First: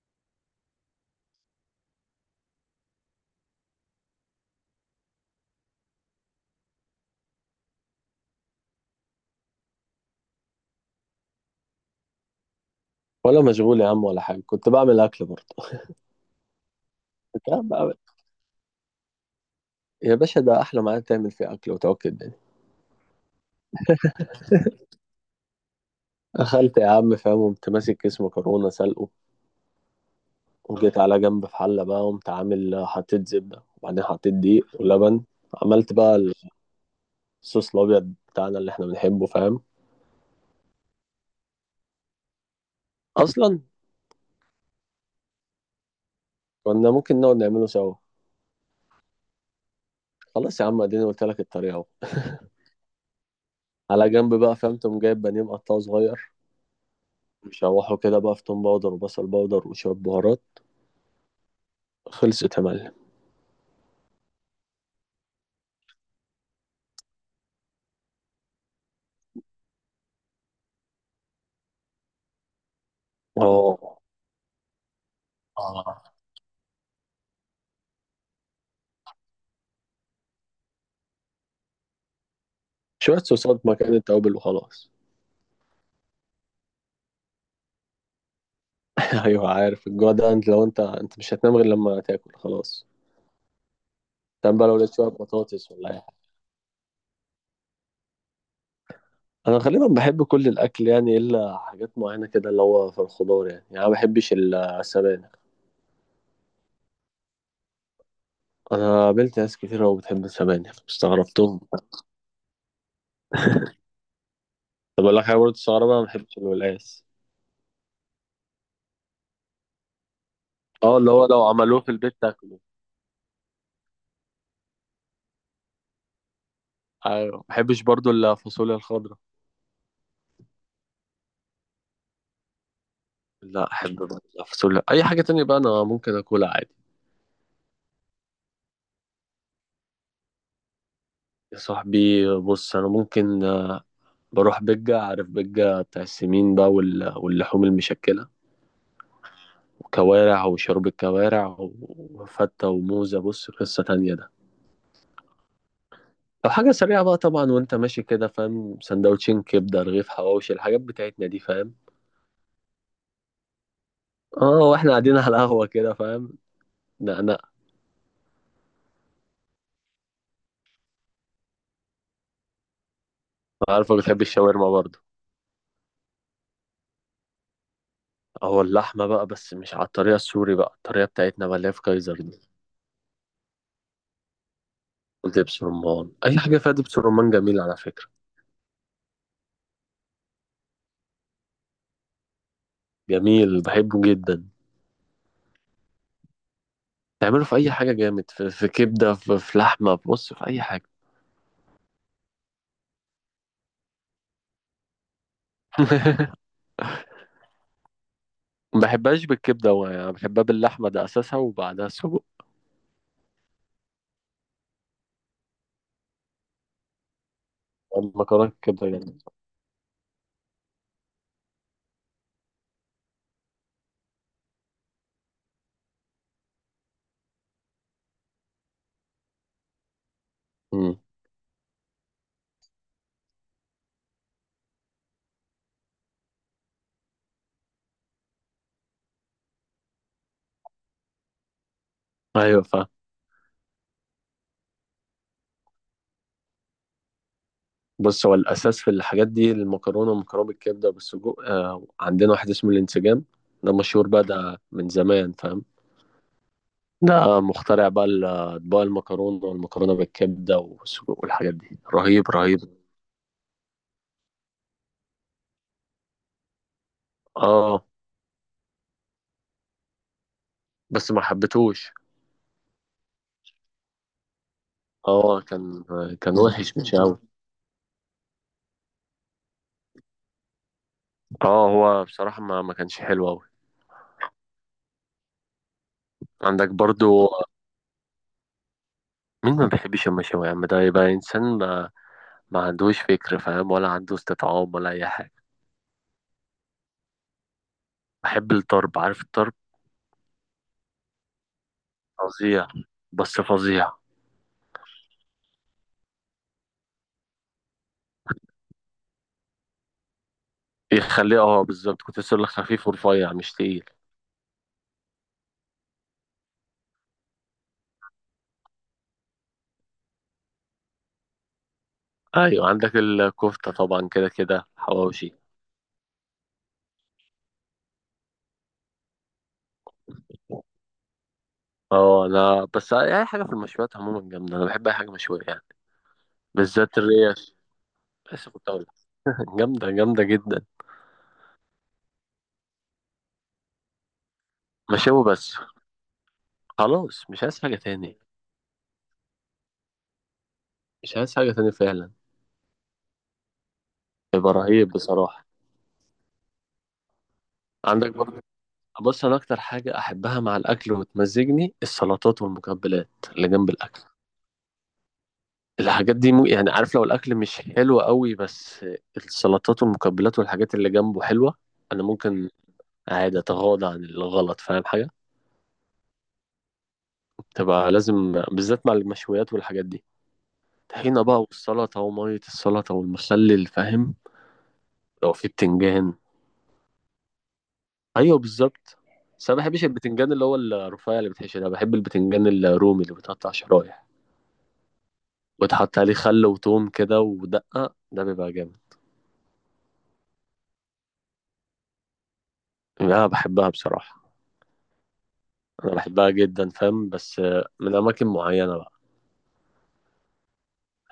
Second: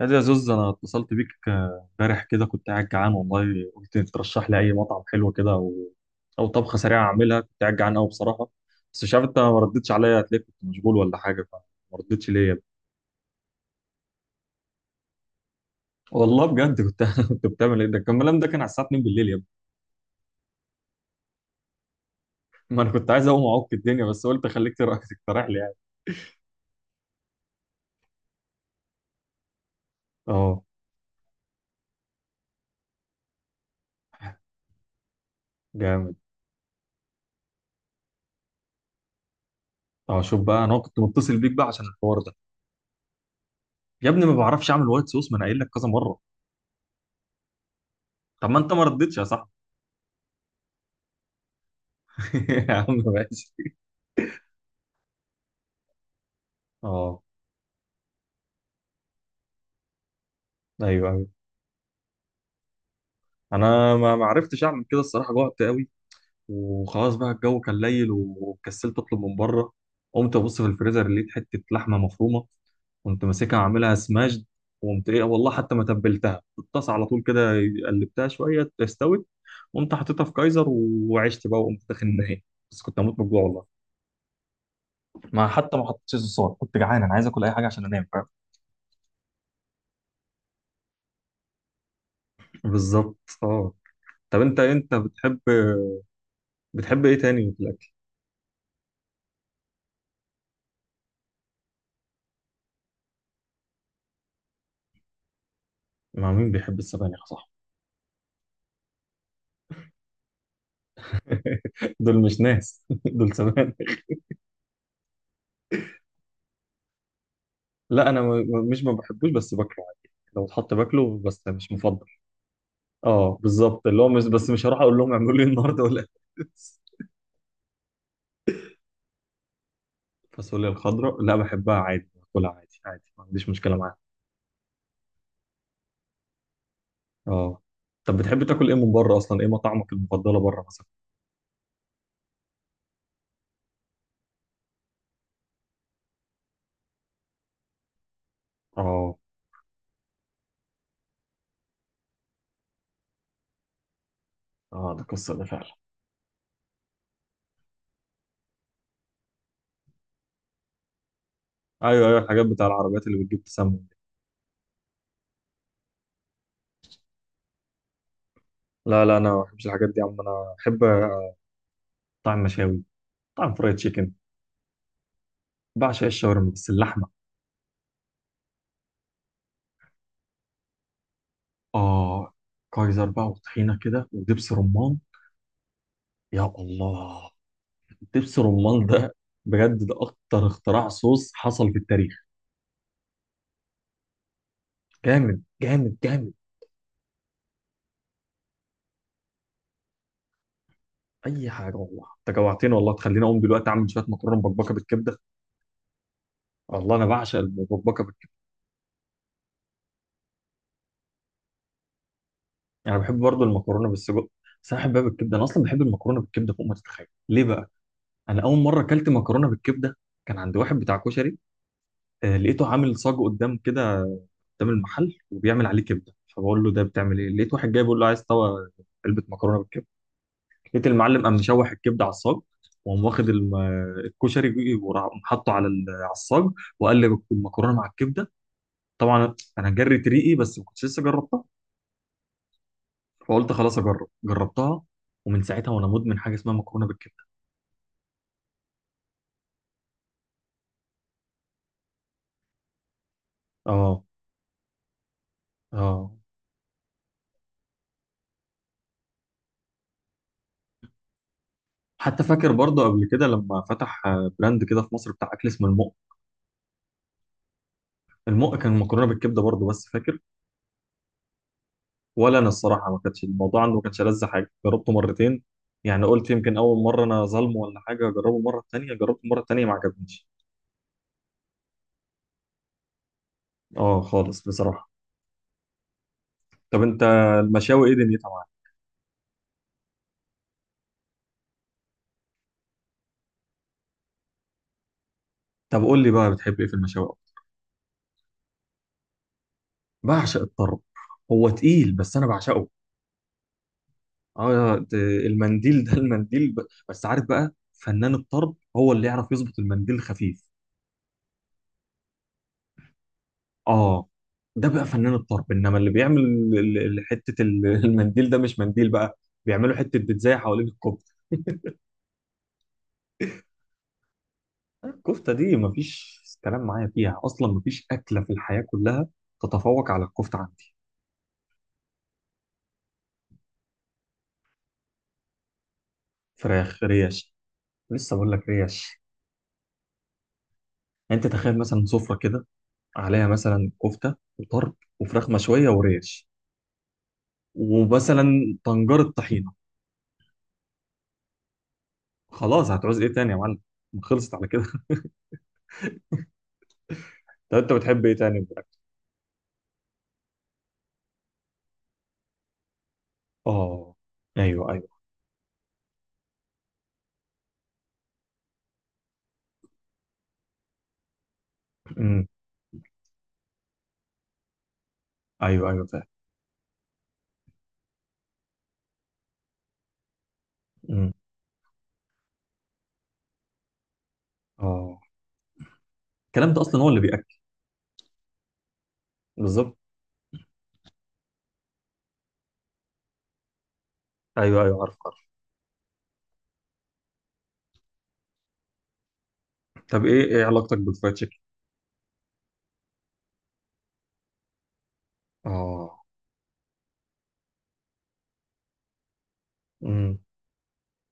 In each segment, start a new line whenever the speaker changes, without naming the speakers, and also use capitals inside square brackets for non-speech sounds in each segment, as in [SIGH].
هذا يا زوز، انا اتصلت بيك امبارح كده كنت قاعد جعان والله. قلت ترشح لي اي مطعم حلو كده، او طبخه سريعه اعملها. كنت قاعد جعان قوي بصراحه، بس مش عارف انت ما ردتش عليا. هتلاقيك كنت مشغول ولا حاجه، فما ردتش ليه يا ابني؟
ولا مشغول يا عم، ولا حاجة، كنت بعمل أكل برضه.
والله بجد كنت [LAUGHS] كنت
كنت قاعد
بتعمل ايه؟ ده
بقى-
كان الكلام ده كان على الساعه 2 بالليل يا ابني.
يا باشا، ده أحلى ميعاد تعمل فيه أكل وتوكل الدنيا.
ما انا كنت عايز اقوم اعك الدنيا، بس قلت خليك [LAUGHS] تقترح لي يعني.
أخلت يا عم فاهم، قمت ماسك كيس مكرونة سلقه،
اه،
وجيت على جنب في حلة بقى، قمت عامل حطيت زبدة، وبعدين حطيت دقيق ولبن، عملت
جامد.
بقى الصوص الأبيض بتاعنا اللي إحنا بنحبه فاهم.
اه، شوف بقى، انا كنت متصل بيك بقى عشان الحوار ده
أصلا
يا ابني. ما بعرفش اعمل وايت صوص، ما انا قايل لك كذا مره.
كنا ممكن نقعد نعمله سوا.
طب ما انت ما ردتش يا صاحبي؟
خلاص يا عم، اديني قلت لك الطريقة أهو.
[LAUGHS] يا عم ماشي.
على جنب بقى فاهم، تقوم جايب بانيه مقطعه صغير،
اه،
مشوحه كده بقى في توم باودر وبصل باودر وشوية بهارات.
ايوه.
خلصت يا معلم.
انا ما عرفتش اعمل كده الصراحه، جوعت قوي. وخلاص بقى الجو كان ليل وكسلت اطلب من بره. قمت ابص في الفريزر، لقيت حته لحمه مفرومه كنت ماسكها عاملها
اه،
سماشد. وقمت ايه والله، حتى ما تبلتها، في الطاسه على طول كده قلبتها شويه استوت. قمت حطيتها في كايزر وعشت بقى وقمت داخل النهائي. بس كنت هموت
شوية
من الجوع
صوصات
والله.
مكان التوابل وخلاص.
ما حتى ما حطيتش صوصات، كنت جعان انا، عايز اكل اي حاجه عشان انام، فاهم؟
[LAUGHS] أيوه، عارف الجوع ده، أنت لو أنت مش هتنام غير لما تاكل خلاص.
بالظبط. اه. طب
تمام
انت
بقى، لو
انت
لقيت شوية
بتحب
بطاطس ولا أي حاجة.
بتحب ايه تاني في الاكل؟
أنا غالبا بحب كل الأكل يعني، إلا حاجات معينة كده، اللي هو في الخضار يعني، أنا ما بحبش السبانخ.
مع مين بيحب السبانخ؟ صح.
أنا قابلت ناس كتير أوي بتحب السبانخ، استغربتهم.
[LAUGHS] دول مش ناس، [LAUGHS] دول سمك.
طب أقول لك حاجة برضه تستغربها، أنا ما بحبش الولاس.
لا، انا مش ما بحبوش، بس باكله عادي، لو اتحط
أه، اللي
باكله،
هو لو
بس مش
عملوه في
مفضل.
البيت تاكله.
اه بالظبط، اللي هو مش، بس مش هروح اقول لهم اعملوا لي النهارده، ولا [LAUGHS]
أيوه، ما بحبش برضه الفاصوليا الخضراء.
الفاصوليا الخضراء لا، بحبها عادي، باكلها عادي عادي، ما عنديش
لا
مشكله معاها.
أحب برضه الفاصوليا، أي حاجة تانية بقى أنا ممكن أكلها عادي.
اه. طب بتحب تاكل ايه من بره اصلا؟ ايه مطاعمك المفضله بره مثلا؟
يا صاحبي بص، انا ممكن بروح بجة، عارف بجة بتاع السمين بقى واللحوم المشكلة،
اه
وكوارع وشرب الكوارع وفتة وموزة. بص قصة تانية ده.
اه، ده قصه ده فعلا.
أو حاجة سريعة بقى طبعا، وأنت ماشي كده فاهم، سندوتشين كبدة، رغيف حواوشي، الحاجات بتاعتنا دي فاهم.
ايوه ايوه، الحاجات بتاع العربيات اللي بتجيب تسمم دي.
اه، واحنا قاعدين على القهوة كده فاهم. لا، لا.
لا لا، انا ما بحبش الحاجات دي يا عم، انا بحب طعم مشاوي، طعم فرايد
أنا عارفة
تشيكن.
بتحب الشاورما برضه.
بعشق الشاورما بس اللحمه.
أو اللحمة بقى، بس مش على الطريقة السوري بقى، الطريقة بتاعتنا بقى اللي هي في كايزر
آه،
دي،
كايزر بقى وطحينة كده ودبس رمان.
ودبس رمان. أي
يا
حاجة فيها دبس
الله،
رمان جميل، على فكرة.
دبس رمان ده، بجد ده أكتر اختراع صوص حصل في التاريخ.
جميل، بحبه جدا.
جامد جامد جامد.
تعمله في اي حاجه جامد، في كبده، في لحمه، بص في اي حاجه.
أي حاجة والله، أنت جوعتني والله، تخليني أقوم دلوقتي أعمل شوية مكرونة مبكبكة بالكبدة.
[LAUGHS]
الله، أنا بعشق المبكبكة بالكبدة.
ما بحبهاش بالكبده، هو يعني بحبها باللحمه، ده اساسها وبعدها سجق.
يعني أنا بحب برضو المكرونة بالسجق، بس أنا بحبها بالكبدة، أنا أصلا بحب المكرونة بالكبدة فوق ما تتخيل، ليه بقى؟ أنا
المكرونه
أول مرة
كبده
أكلت
جامد.
مكرونة بالكبدة كان عند واحد بتاع كشري. لقيته عامل صاج قدام كده، قدام المحل، وبيعمل عليه كبده. فبقول له ده بتعمل ايه؟ لقيت واحد جاي بيقول له عايز طبق، علبه مكرونه بالكبده. لقيت
امم.
المعلم قام مشوح الكبده على الصاج، وقام واخد الكشري وراح حاطه على على الصاج، وقلب المكرونه مع الكبده. طبعا انا جريت ريقي، بس ما كنتش لسه جربتها،
ايوه فاهم.
فقلت خلاص اجرب. جربتها، ومن ساعتها وانا مدمن حاجه اسمها مكرونه بالكبده.
بص، هو الاساس في الحاجات دي، المكرونه والمكرونه بالكبده وبالسجق. عندنا واحد اسمه الانسجام، ده
اه
مشهور بقى، ده من زمان فاهم.
اه.
ده مخترع بقى اطباق المكرونه والمكرونه بالكبده والسجق والحاجات دي،
حتى
رهيب
فاكر
رهيب.
برضه قبل كده لما فتح براند كده في مصر بتاع اكل اسمه المق.
اه،
المق كان مكرونه بالكبده برضه، بس فاكر
بس ما حبيتهوش.
ولا انا، الصراحه ما كانتش الموضوع عنده، ما كانش لذ حاجه. جربته
اه
مرتين،
كان.
يعني قلت
كان
يمكن
وحش
اول
مش
مره
قوي.
انا ظالمه ولا حاجه، اجربه مره تانية. جربته مره تانية ما عجبنيش.
اه، هو بصراحة ما كانش حلو أوي.
اه خالص بصراحه.
عندك
طب انت
برضو.
المشاوي ايه دنيتها معاك؟
مين ما بيحبش المشاوي يا عم؟ ده يبقى إنسان ما عندوش فكر فاهم، ولا عنده استطعام ولا أي حاجة.
طب قول لي بقى، بتحب ايه في المشاوي أكتر؟
بحب الطرب، عارف الطرب.
بعشق الطرب، هو تقيل بس انا
فظيع.
بعشقه.
بس فظيع.
اه، المنديل ده [LAUGHS] المنديل بس عارف بقى، فنان الطرب هو اللي يعرف يظبط المنديل خفيف.
يخليه، اه، بالظبط، كنت لسه أقولك خفيف ورفيع مش تقيل.
اه، ده بقى فنان الطرب، انما اللي بيعمل حته [LAUGHS] المنديل ده مش منديل بقى، بيعملوا حته بيتزاي حوالين الكفته.
أيوة عندك الكفتة طبعا، كده كده
الكفته
حواوشي.
دي مفيش كلام معايا فيها اصلا، مفيش اكله في الحياه كلها تتفوق على الكفته عندي.
اه، أنا بس أي حاجة في المشويات عموما جامدة، أنا بحب أي حاجة مشوية يعني.
فراخ،
بالذات
ريش.
الريش.
لسه بقول لك
لسه كنت أقولك.
ريش.
[LAUGHS] جامدة جامدة جدا.
انت تخيل مثلا سفره كده عليها مثلا كفته وطرب
مشاوي
وفراخ
بس،
مشويه وريش،
خلاص مش عايز حاجة تاني.
ومثلا طنجره طحينه.
مش عايز حاجة تانية فعلا.
خلاص، هتعوز ايه تاني يا معلم؟ خلصت على
هيبقى
كده.
رهيب بصراحة.
[LAUGHS] طب انت بتحب
عندك
ايه
برضه.
تاني في الأكل؟
بص، أنا أكتر حاجة أحبها مع الأكل وتمزجني، السلطات والمقبلات اللي جنب
اه.
الأكل.
ايوه ايوه
الحاجات دي مو يعني، عارف، لو الأكل مش حلو قوي، بس السلطات والمقبلات والحاجات اللي جنبه حلوة، أنا ممكن عادي أتغاضى عن الغلط، فاهم حاجة.
ايوه. ايوه فاهم.
تبقى لازم بالذات مع المشويات والحاجات دي.
مم.
طحينة بقى، والسلطة ومية السلطة والمخلل فاهم.
اه،
لو في بتنجان.
الكلام ده اصلا هو اللي بياكل.
ايوه بالظبط. بس انا ما
بالظبط.
بحبش البتنجان اللي هو الرفيع اللي بتحشي ده، بحب البتنجان الرومي اللي بيتقطع شرايح،
ايوه ايوه، عارف عارف.
وتحط عليه خل وتوم كده ودقة، ده بيبقى جامد.
طب ايه علاقتك بالفرايد تشيكن؟
انا بحبها بصراحة. انا
اه.
بحبها جدا فاهم، بس من اماكن معينة بقى.
امم.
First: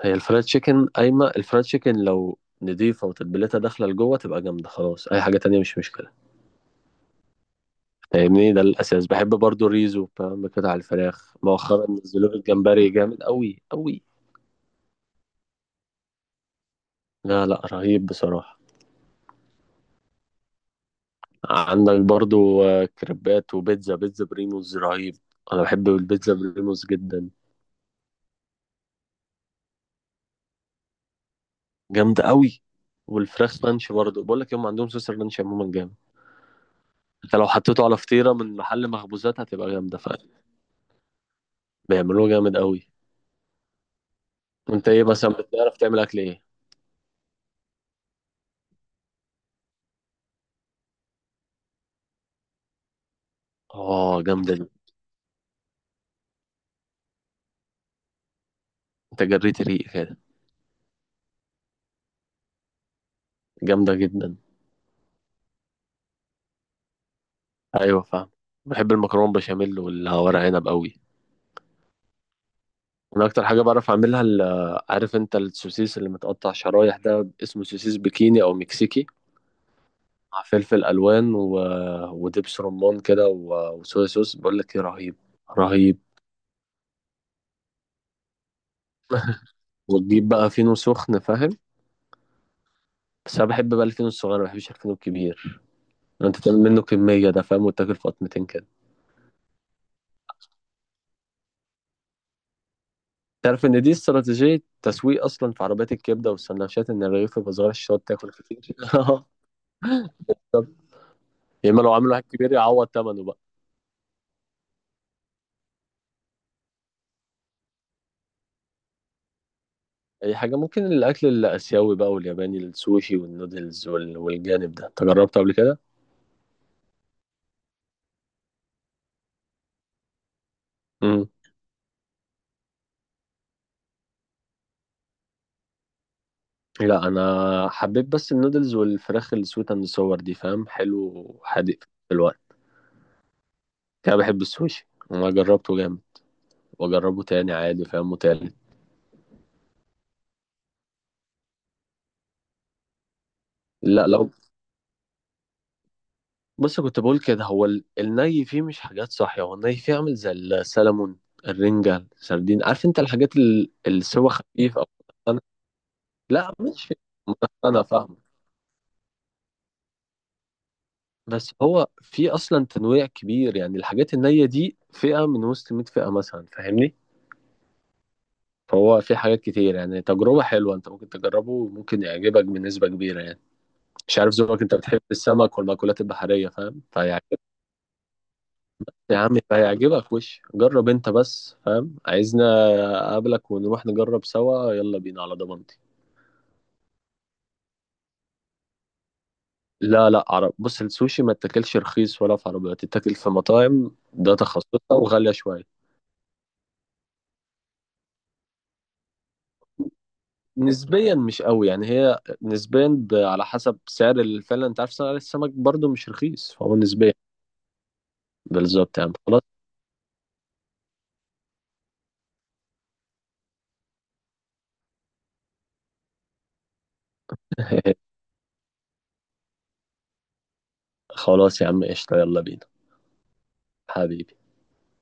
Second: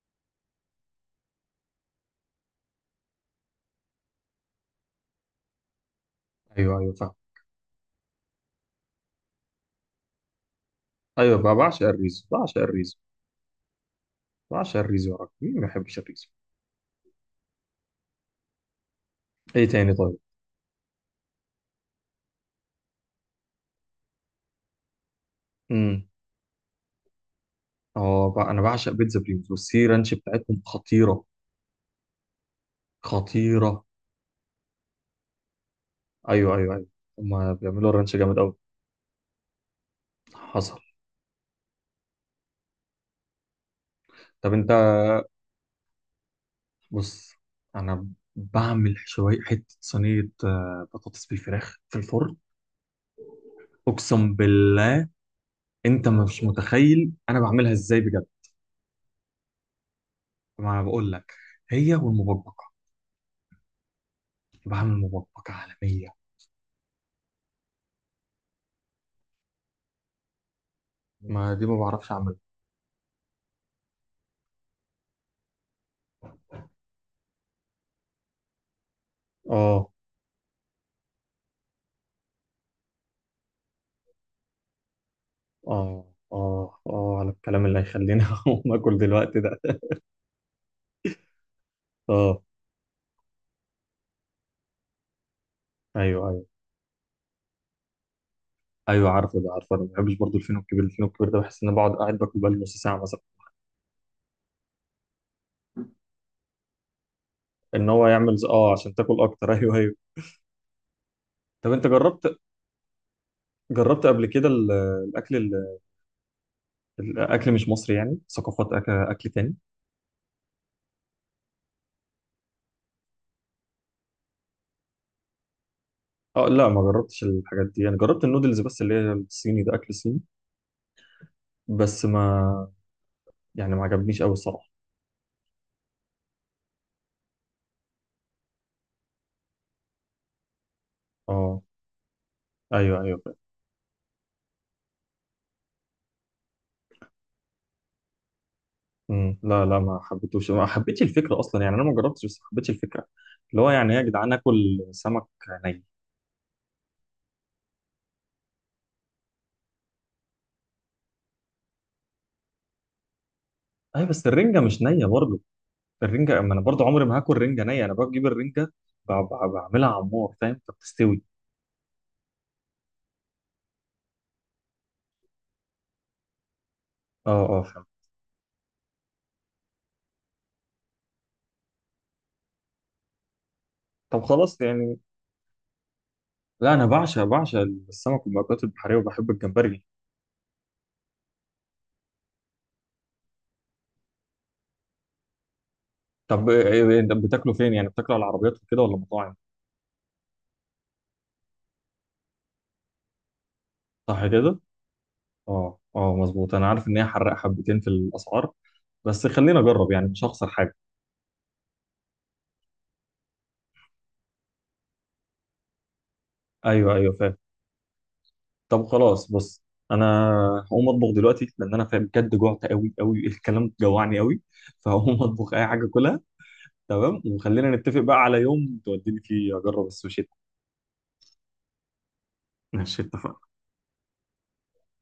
هي الفرايد تشيكن، قايمة الفرايد تشيكن لو نضيفة وتتبيلتها داخلة لجوه تبقى جامدة، خلاص أي حاجة تانية مش مشكلة.
ايوه ايوه فاهم.
فاهمني، ده الأساس. بحب برضو الريزو فاهم، بقطع الفراخ
ايوه بقى، بعشق
مؤخرا،
الريزو،
نزلوا لي
بعشق
الجمبري
الريزو،
جامد أوي أوي.
بعشق الريزو يا راجل. مين ما يحبش الريزو؟
لا لا، رهيب بصراحة.
ايه تاني طيب؟
عندك برضو كريبات وبيتزا بريموز رهيب. انا بحب
امم.
البيتزا بريموز جدا.
اه بقى، انا بعشق بيتزا بريموس والسي رانش بتاعتهم خطيره.
جامده قوي. والفراخ
خطيره.
رانش برضو، بقول لك هم عندهم صوص الرانش عموما جامد.
ايوه ايوه ايوه،
انت لو
هما
حطيته
بيعملوا
على
الرانش
فطيره
جامد قوي.
من محل مخبوزات هتبقى جامده فعلا.
حصل.
بيعملوه جامد قوي.
طب انت،
انت ايه مثلا بتعرف تعمل اكل ايه؟
بص، انا بعمل شويه، حته صينيه بطاطس بالفراخ في الفرن.
اه
اقسم
جامده دي.
بالله، انت مش متخيل انا بعملها ازاي بجد.
انت جريت ريق كده.
ما انا بقول لك، هي والمبكبكه،
جامده جدا.
بعمل مبكبكه عالميه.
ايوه فاهم. بحب المكرونه بشاميل والورق عنب قوي.
ما دي ما بعرفش اعملها.
انا اكتر حاجه بعرف اعملها عارف انت السوسيس اللي متقطع شرايح ده اسمه سوسيس بكيني او مكسيكي،
اه
مع فلفل الوان ودبس رمان كده وصويا صوص. بقول لك ايه، رهيب. رهيب.
اه اه اه، على الكلام اللي هيخليني [LAUGHS] اقوم اكل دلوقتي
[LAUGHS]
ده.
وتجيب بقى فينو سخن فاهم.
اه،
بس انا بحب بقى الفينو الصغير، ما بحبش الفينو الكبير.
ايوه
انت
ايوه
تعمل منه كميه ده فاهم، وتاكل في قطمتين كده.
ايوه، عارفه ده، عارفه انا ما بحبش برضه الفينو الكبير. الفينو الكبير ده بحس ان انا بقعد قاعد باكل بقالي نص ساعه مثلا.
تعرف ان دي استراتيجيه تسويق اصلا في عربيات الكبده والسندوتشات، ان الرغيف يبقى صغير
ان
عشان
هو
تقعد تاكل
يعمل
كتير.
عشان تاكل اكتر. [LAUGHS] ايوه ايوه.
[LAUGHS] طب، يا
طب
اما
انت
لو عامل واحد
جربت
كبير يعوض ثمنه بقى.
جربت قبل كده الاكل ال- الاكل مش مصري، يعني ثقافات اكل، أكل تاني؟
اي حاجه ممكن، الاكل الاسيوي بقى والياباني، السوشي والنودلز والجانب ده انت جربته قبل كده؟
اه لا، ما جربتش الحاجات دي. انا جربت النودلز بس، اللي هي الصيني، ده اكل صيني
مم.
بس. ما يعني ما عجبنيش قوي الصراحه.
لا انا حبيت بس النودلز والفراخ السويت اند صور دي فاهم، حلو
اه،
وحادق في الوقت.
ايوه ايوه فاهم.
انا بحب السوشي، انا جربته جامد، واجربه تاني عادي فاهم، وتالت.
امم. لا لا، ما حبيتوش، ما حبيتش الفكره اصلا. يعني انا ما جربتش، بس ما حبيتش الفكره، اللي هو يعني إيه يا
لا لو
جدعان، اكل سمك ني.
بص، كنت بقول كده، هو الني فيه مش حاجات صحية، هو الني فيه عامل زي السلمون، الرنجة، السردين، عارف انت الحاجات
ايوه، بس
السوا
الرنجه
خفيف
مش
او.
نيه برضه.
أنا
الرنجه ما
لا
انا برضه
مش
عمري ما هاكل رنجه
انا
نيه. انا
فاهم.
بجيب الرنجه بعملها على النار فاهم، فبتستوي.
بس هو في اصلا تنويع كبير يعني، الحاجات النية دي فئة من وسط 100 فئة مثلا، فاهمني.
اه اه فاهم.
فهو في حاجات كتير يعني، تجربة حلوة انت ممكن تجربه، وممكن يعجبك بنسبة كبيرة يعني. مش
طب
عارف
خلاص
ذوقك، انت
يعني،
بتحب السمك والمأكولات البحرية
لا
فاهم،
انا بعشق
فيعجبك.
بعشق السمك والمأكولات البحريه،
يا
وبحب
عم
الجمبري.
فيعجبك، وش جرب انت بس فاهم، عايزنا اقابلك ونروح نجرب سوا، يلا بينا على ضمانتي.
طب إنت بتاكلوا فين يعني؟ بتاكلوا على العربيات وكده ولا مطاعم؟
لا لا، بص السوشي ما تاكلش رخيص، ولا في عربيات تتاكل، في مطاعم،
صح
ده
كده.
تخصصها وغالية
اه
شوية.
اه مظبوط، انا عارف ان هي حرق حبتين في الاسعار، بس خلينا اجرب يعني مش هخسر حاجه.
نسبيا مش قوي يعني، هي نسبيا على حسب سعر فعلا، انت عارف سعر السمك برضو مش رخيص، فهو
ايوه ايوه
نسبيا.
فاهم. طب
بالظبط يعني
خلاص
خلاص.
بص، انا هقوم اطبخ دلوقتي لان انا فاهم بجد جوعت قوي قوي. [LAUGHS] الكلام جوعني قوي. [LAUGHS] فهقوم اطبخ اي حاجه كلها. تمام، وخلينا نتفق
[LAUGHS]
بقى على يوم توديني فيه اجرب السوشي.
خلاص يا عم، قشطة، يلا بينا.
[LAUGHS] ماشي، اتفقنا.
حبيبي.